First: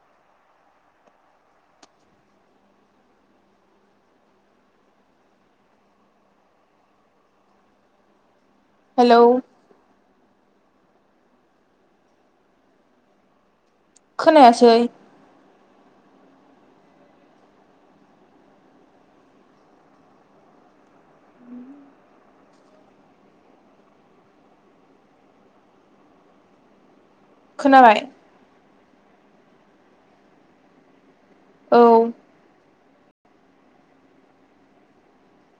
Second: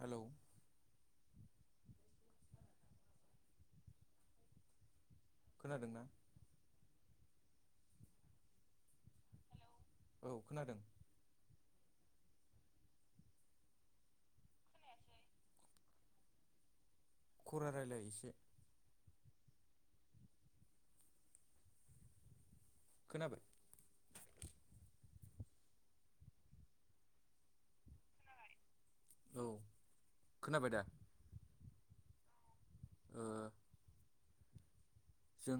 Hello खोनादोंना? Hello hello औ खोनादों खोनायासै खरा रायलाय एसे। खोनाबाय। खोनाबाय। औ खोनाबाय दा औ ओ जों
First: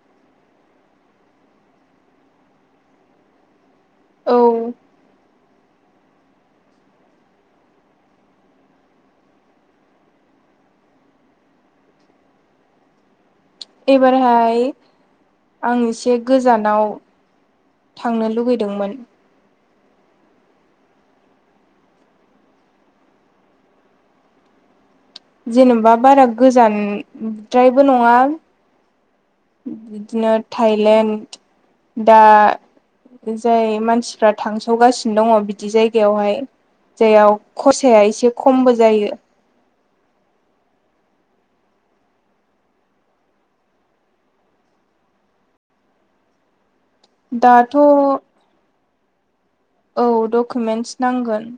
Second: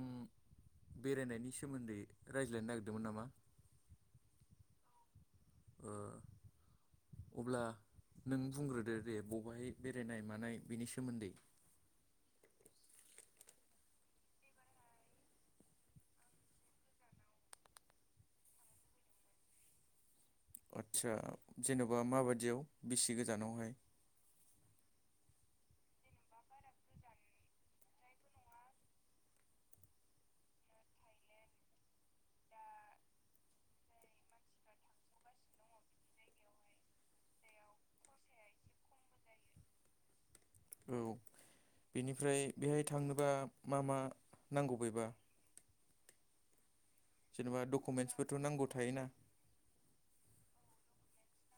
बेरायनायनि सोमोन्दै रायज्लायनो नागिरदोंमोन नामा औ ओ अब्ला नों बुंग्रोदो दे बबेहाय बेरायनाय मानाय बेनि सोमोन्दै एबारहाय आं एसे गोजानाव थांनो लुुगैदोंमोन। आदसा जेन'बा माबायदियाव बेसे गोजानावहाय जेन'बा बारा गोजानद्रायबो नङा बिदिनो थाइलेण्ड दा जाय मानसिफ्रा थांसावगासिनो दङ बिदि जायगायावहाय जायाव खरसाया एसे खमबो जायो। औ बेनिफ्राय बेहाय थांनोबा मा मा नांगौ बेबा जेनेबा दाथ' डकुमेन्टसफोरथ' नांगौ थायोना औ डकुमेन्टस नांगोन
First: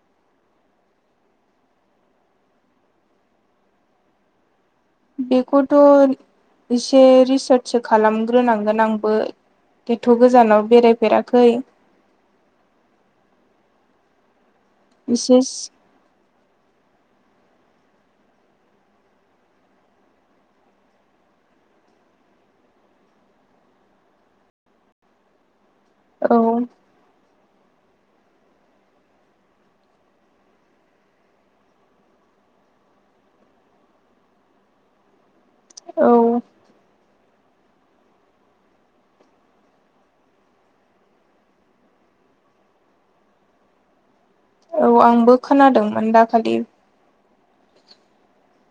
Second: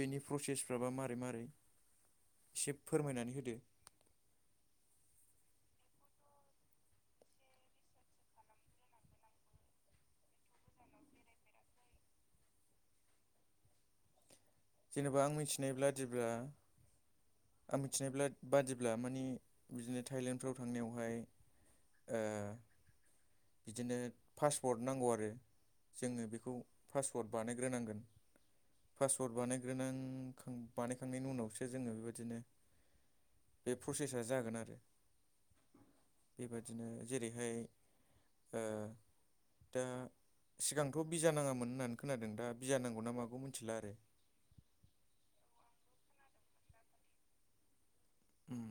बेनि प्रसेसफ्राबा मारै मारै एसे फोरमायनानै होदो बेखौथ' एसे रिसार्चसो खालामग्रोनांगोन आंबो एथ'' गोजानाव बेरायफेराखै जेनेबा आं बिसेस मिथिनाय बादिब्ला आं मिथिनायब्ला बादिब्ला माने बिदिनो थाइलेण्डफ्राव थांनायावहाय ओ बिदिनो पासपर्ट नांगौ आरो जोंनो औ बेखौ पासपर्ट बानायग्रोनांगोन पासवर्ड बानायग्रोनां खां बानायखांनायनि उनावसो जोङो बेबायदिनो बे प्रसेसा जागोन आरो औ बेबायदिनो जेरैहाय ओ दा सिगांथ' बिजा नाङामोन होननानै खोनादों दा बिजा नांगौ ना मागौ मोनथिला आरो औ आंबो खोनादोंमोन दाखालि उम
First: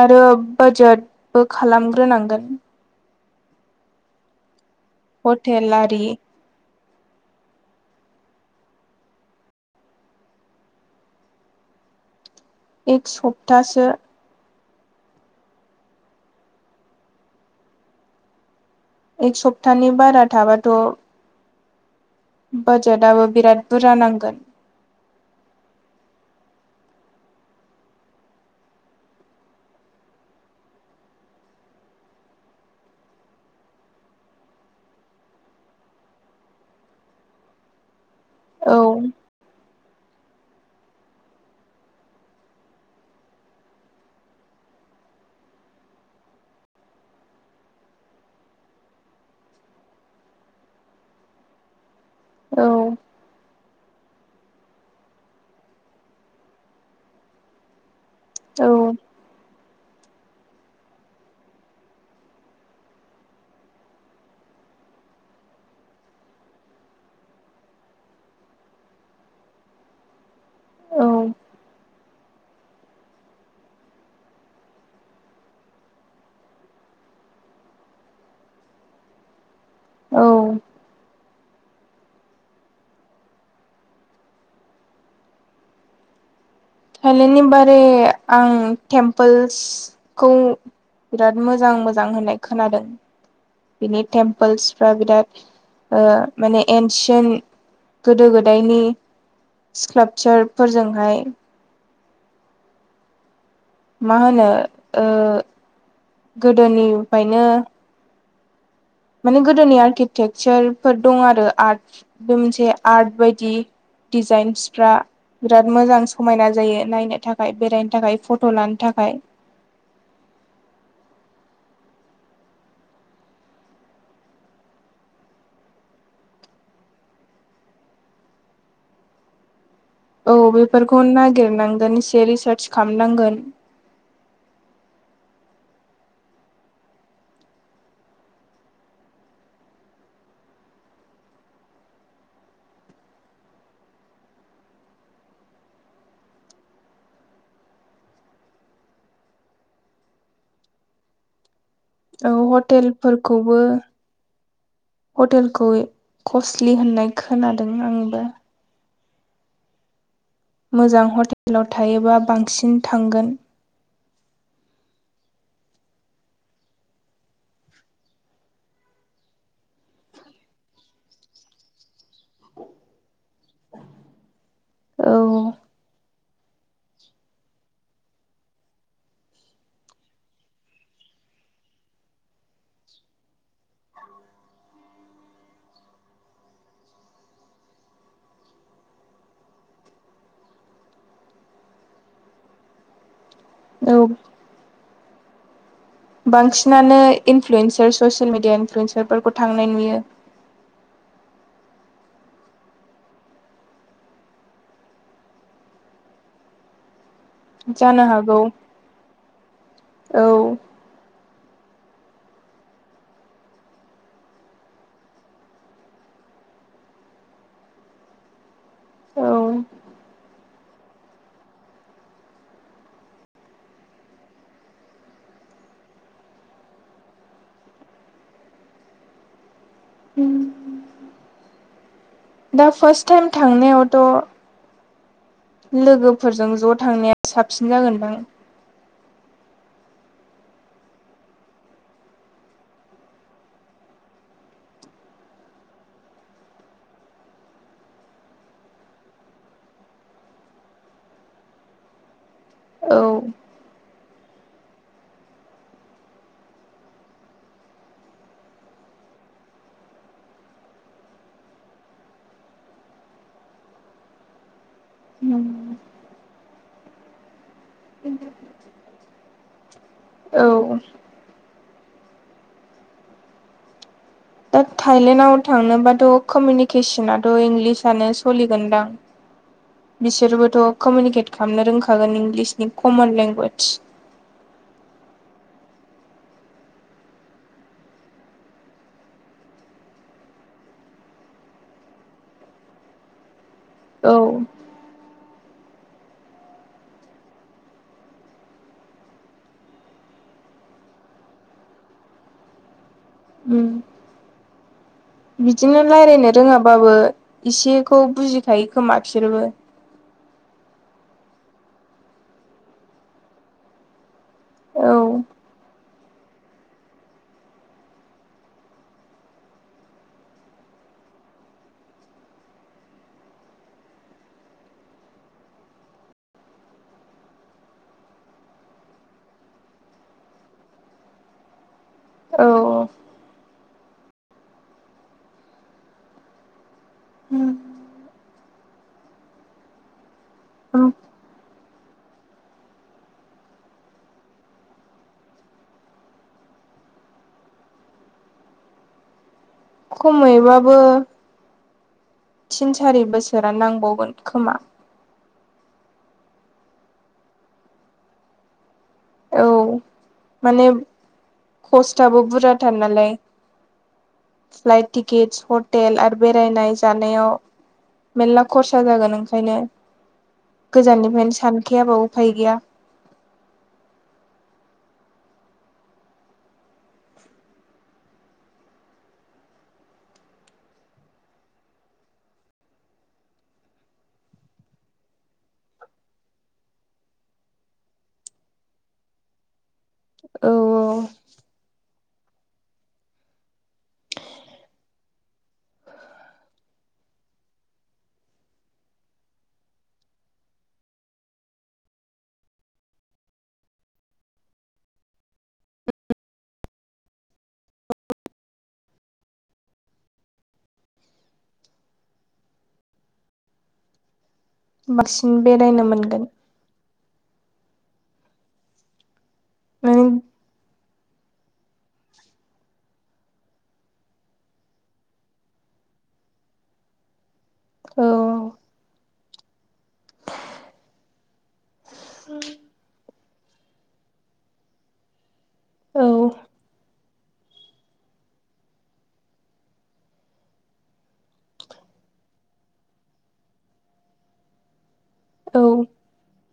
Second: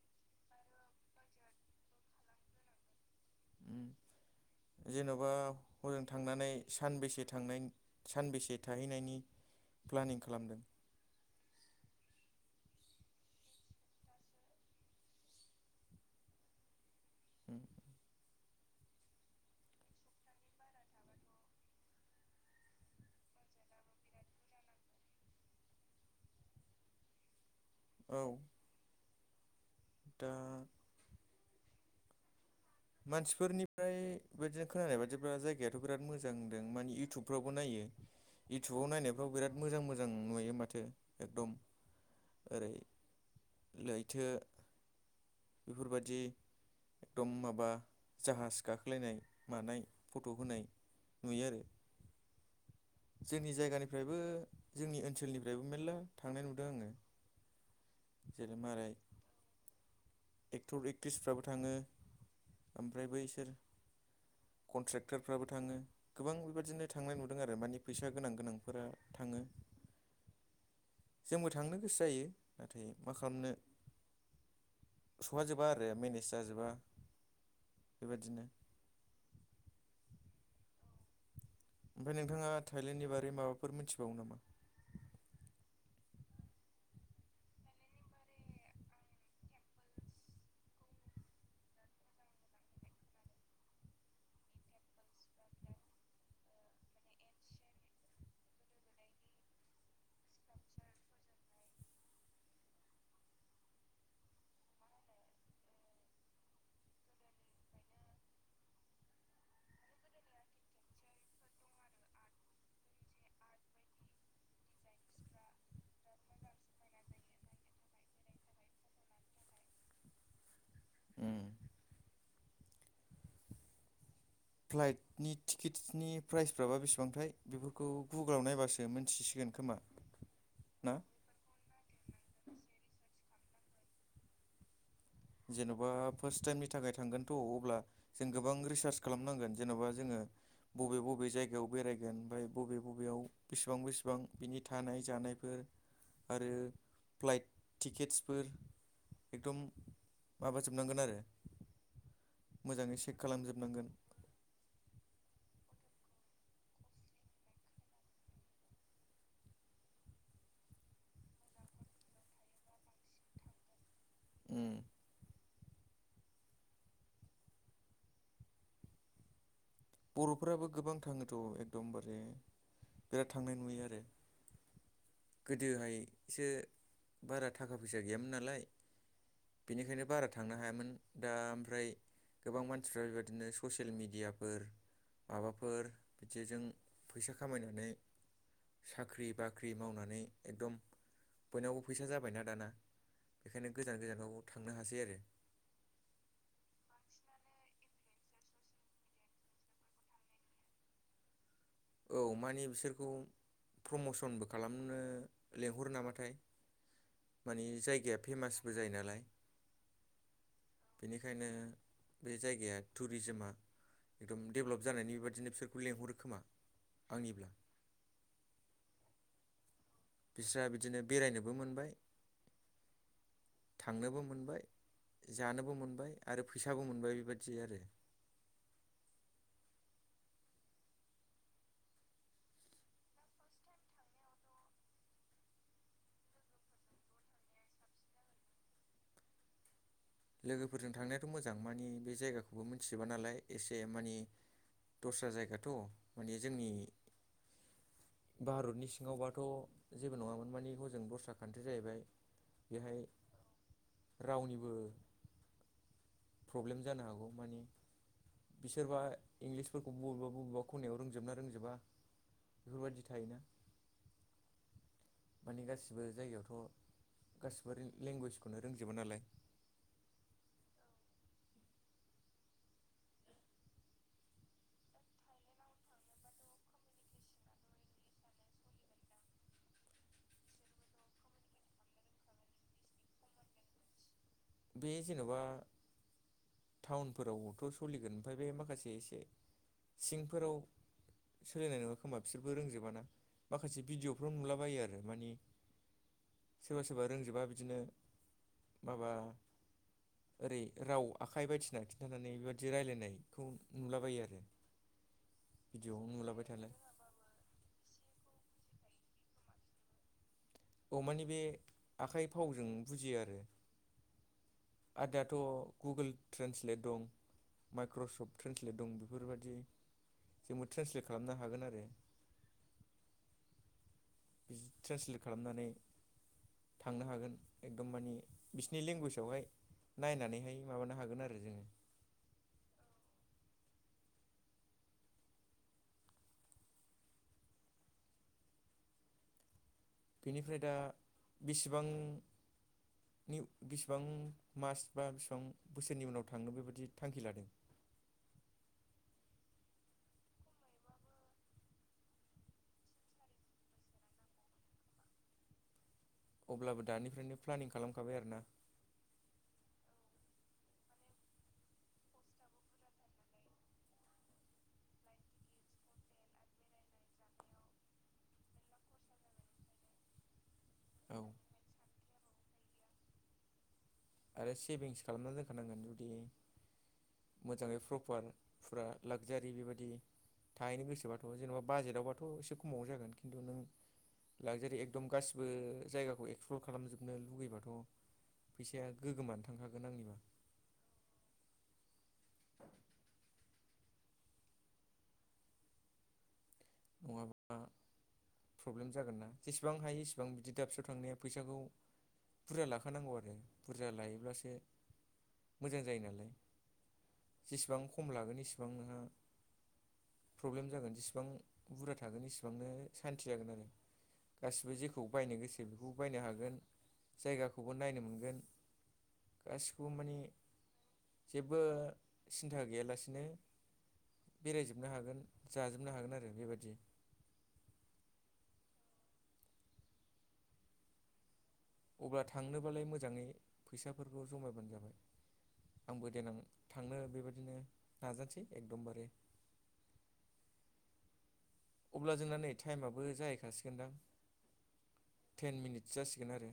आरो बाजेटबो खालामग्रोनांगोन उम जेन'बा हटेल आरि हजों थांनानै सानबेसे थांनायनि सानबेसे थाहैनायनि प्लानिं खालामदों एक सप्तासो ओम एक सप्तानि बारा थाबाथ' बाजेटआबो बिराद बुरजा नांगोन औ दा मानसिफोरनिफ्राय बेबादिनो खोनानाय बादिब्ला जायगायाथ' बिराद मोजां होनदों माने इउटुबफ्रावबो नायो [inaudible] इउटुबाव नायनायफ्राव बिराद मोजां मोजां नुयो माथो एकदम ओरै लैथो बेफोरबायदि एकदम माबा बा जाहाज गाखोलायनाय मानाय फट' होनाय नुयो आरो औ जोंनि जायगानिफ्रायबो जोंनि ओनसोलनिफ्रायबो मेल्ला थांनाय नुदों आङो जेरै औ मारै एक्ट'र एक्ट्रिसफ्राबो थाङो आमफ्राय बैसोर कनट्रेक्टारफ्राबो थाङो गोबां बेबादिनो थांनाय नुदों आरो मानि फैसा गोनां गोनांफोरा थाङो औ जोंबो थांनो गोसो जायो नाथाय मा खालामनो सौहाजोबा आरो मेनेस जाजोबा बेबादिनो औ ओमफ्राय नोंथाङा थायलेण्डनि बारै माबाफोर मोनथिबावो नामा? थाइलेण्डनि बारै आं टेमपोल्सखौ बिराद मोजां मोजां होननाय खोनादों बिनि टेम्पोल्सफ्रा बिराद ओ माने एनसियेन गोदो गोदायनि स्कालपचारफोरजोंहाय मा होनो ओ गोदोनिफायनो माने गोदोनि आर्किटेक्चारफोर दं आरो आर्ट बे मोनसे आर्ट बायदि डिजाइन्सफ्रा बिराद मोजां समायना जायो नायनो थाखाय थाखाय फट' लानो थाखाय उम फ्लाइटनि टिकेट्सनि प्राइसफ्राबा बेसेबांथाय बेफोरखौ गुगोलाव नायबासो मोनथिसिगोन खोमा औ ना बेफोरखौनो नागिरनांगोन एसे रिसार्च खामनांगोन जेन'बा फार्स्ट टाइमनि थाखाय थांगोनथ' अब्ला जों गोबां रिसार्च जेन'बा जोङो बबे बबे जायगायाव बेरायगोन ओमफ्राय बबे बबेयाव बेसिबां बेसिबां बिनि थानाय जानायफोर आरो फ्लाइट टिकेट्सफोर एकदम माबाजोबनांगोन आरो मोजाङै चेक हटेलफोरखौबो खालामजोबनांगोन हटेलखौ कसलि होननाय खोनादों आंबो मोजां हटेलाव थायोबा बांसिन थांगोन उम बर'फोराबो गोबां थाङोथ' एकदमबारे बिराद थांनाय नुयो आरो औ गोदोहायसो बारा टाका फैसा गैयामोन नालाय बिनिखायनो बारा थांनो हायामोन दा आमफ्राय गोबां मानसिफ्रा बेबादिनो ससेल मिडियाफोर माबाफोर बिदिजों फैसा खामायनानै साख्रि बाख्रि मावनानै एगदम बयनावबो फैसा जाबायना दाना बेखायनो गोजान औ गोजानाव थांनो हासै आरो बांसिनानो इनफ्लुयेन्सार ससेल मिडिया इनफ्लुयेन्सारफोरखौ थांनाय नुयो औ मानि बिसोरखौ प्रमसनबो खालामनो लेंहरो नामाथाय मानि जानो जायगाया हागौ फेमासबो जायो नालाय औ बेनिखायनो बे जायगाया टुरिजिमा एकदम डेभलप जानायनि बेबादिनो फिसोरखौ लेंहरो खोमा। आंनिब्ला औ। बिस्रा बिदिनो बेरायनोबो मोनबाय थांनोबो मोनबाय। जानोबो मोनबाय आरो फैसाबो मोनबाय बेबादि आरो। उम दा फार्स्ट टाइम थांनायावथ' लोगोफोरजों ज' थांनाया साबसिन जागोनदां। लोगोफोरजों थांनायाथ' मोजां मानि बे जायगाखौबो मिथिजोबा नालाय एसे मानि दस्रा जायगाथ' माने जोंनि भारतनि सिङावबाथ' जेबो नङामोन मानि हजों दस्रा कान्ट्रि जाहैबाय। बेहाय औ रावनिबो प्रब्लेम जानो हागौ माने। बिसोरबा इंलिसफोरखौ बबेबा बबेबा खनायाव रोंजोबना रोंजोबा बेफोरबायदि थायोना। माने गासिबो जायगायावथ' गासिबो रेल-लेंगुवेजखौनो रोंजोबा नालाय। औ दा थायलेण्डआव थांनोबाथ' कमिउनिकेसनाथ' इंलिसनो सलिगोनदां। बिसोरबोथ' कमिउनिकेट खालामनो रोंखागोन इंलिसनि कमन लेंगुवेदज। बे जेन'बा टाउनफोरावथ' सलिगोन ओमफाय बे माखासे एसे सिंफोराव ‌ सोलिनाय नङा खोमा बिसोरबो रोंजोबाना माखासे औ भिडिअ'फ्राव नुलाबायो आरो मानि सोरबा सोरबा रोंजोबा बिदिनो माबा ओरै रावा आखाइ बायदिसिना खिन्थानानै बेबायदि रायलायनायखौ उम नुलाबायो आरो। बिदिनो भिडिअआवनो रायलायनो नुलाबाय थालाय रोङाबाबो इसेखौ बुजिखायो खोमा बिसोरबो। बे आखाइ फावजों बुजियो आरो आरो औ दाथ' गुगोल ट्रेन्सलेट दं माइक्रसफ्ट ट्रेन्सलेट दं बेफोरबायदि जोंबो ट्रेन्सलेट खालामनो हागोन आरो। ट्रेन्सलेट खालामनानै थांनो हागोन एकदम मानि बिसिनि लेंगुवेजावहाय नायनानैहाय माबानो हागोन आरो जोङो। औ औ। बिनिफ्राय दा बिसेबां नि बिसेबां मास बा बिसिबां बोसोरनि उनाव थांनो बेबादि थांखि लादों। खमैबाबो थिन सारि बोसोरा नांबावगोन खोमा। अब्लाबो दानिफ्रायनो प्लेनिं खालामखाबाय आरोना। औ माने खस्तआबो बुरजाथार नालाय। फ्लाइट टिकिटस हटेल आरो बेरायनाय जानायाव। मेरला खरसा जागोन ओंखायनो औ गोजाननिफ्रायनो सानखायाबा उफाय गैया। आरो सेभिंस खालामना दोनखानांगोन जुदि मोजाङै फ्रफार फुरा लाक्जारि बेबादि थाहैनो गोसोबाथ' जेनेबा बाजेटआवबाथ' एसे खमावनो जागोन खिन्थु नों लागजारि एकदम गासिबो जायगाखौ एक्सप्लर खालामजोबनो लुगैबाथ' फैसाया ‌ गोगोमानो थांखागोन आंनिबा। औ औ। नङाबा प्रब्लेम जागोन ना जेसेबां हायो इसेबां बिदि दाबसेयाव थांनाया फैसाखौ बुरजा लाखानांगौ आरो बुरजा लायोब्लासो मोजां जायो नालाय। जेसेबां खम लागोन इसिबां नोंहा प्रब्लेम जागोन जेसेबां बुरजा थागोन एसेबांनो सान्थि जागोन आरो गासिबो जेखौ बांसिन बायनो गोसो बेरायनो बेखौबो बायनो मोनगोन हागोन। जायगाखौबो नायनो मोनगोन गासिखौबो माने जेबो सिन्था गैयालासिनो बेरायजोबनो हागोन जाजोबनो हागोन आरो बेबादि। औ। अब्ला थांनोबालाय मोजाङै फैसाफोरखौ जमायबानो जाबाय। औ आंबो देनां थांनो बेबायदिनो नाजानोसै एकदमबारे। अब्ला जोंना नै टाइमआबो जाहैखासिगोनदां टेन मिनिट्स जासिगोन आरो।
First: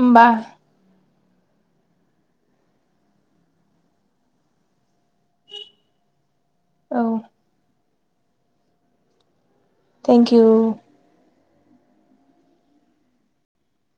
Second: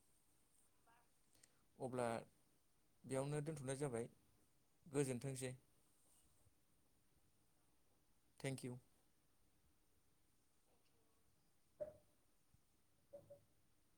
ओमबा अब्ला बेयावनो दोनथ'नाय जाबाय गोजोनथोंसै। औ। थेंकिउ। थेंकिउ। [inaudible]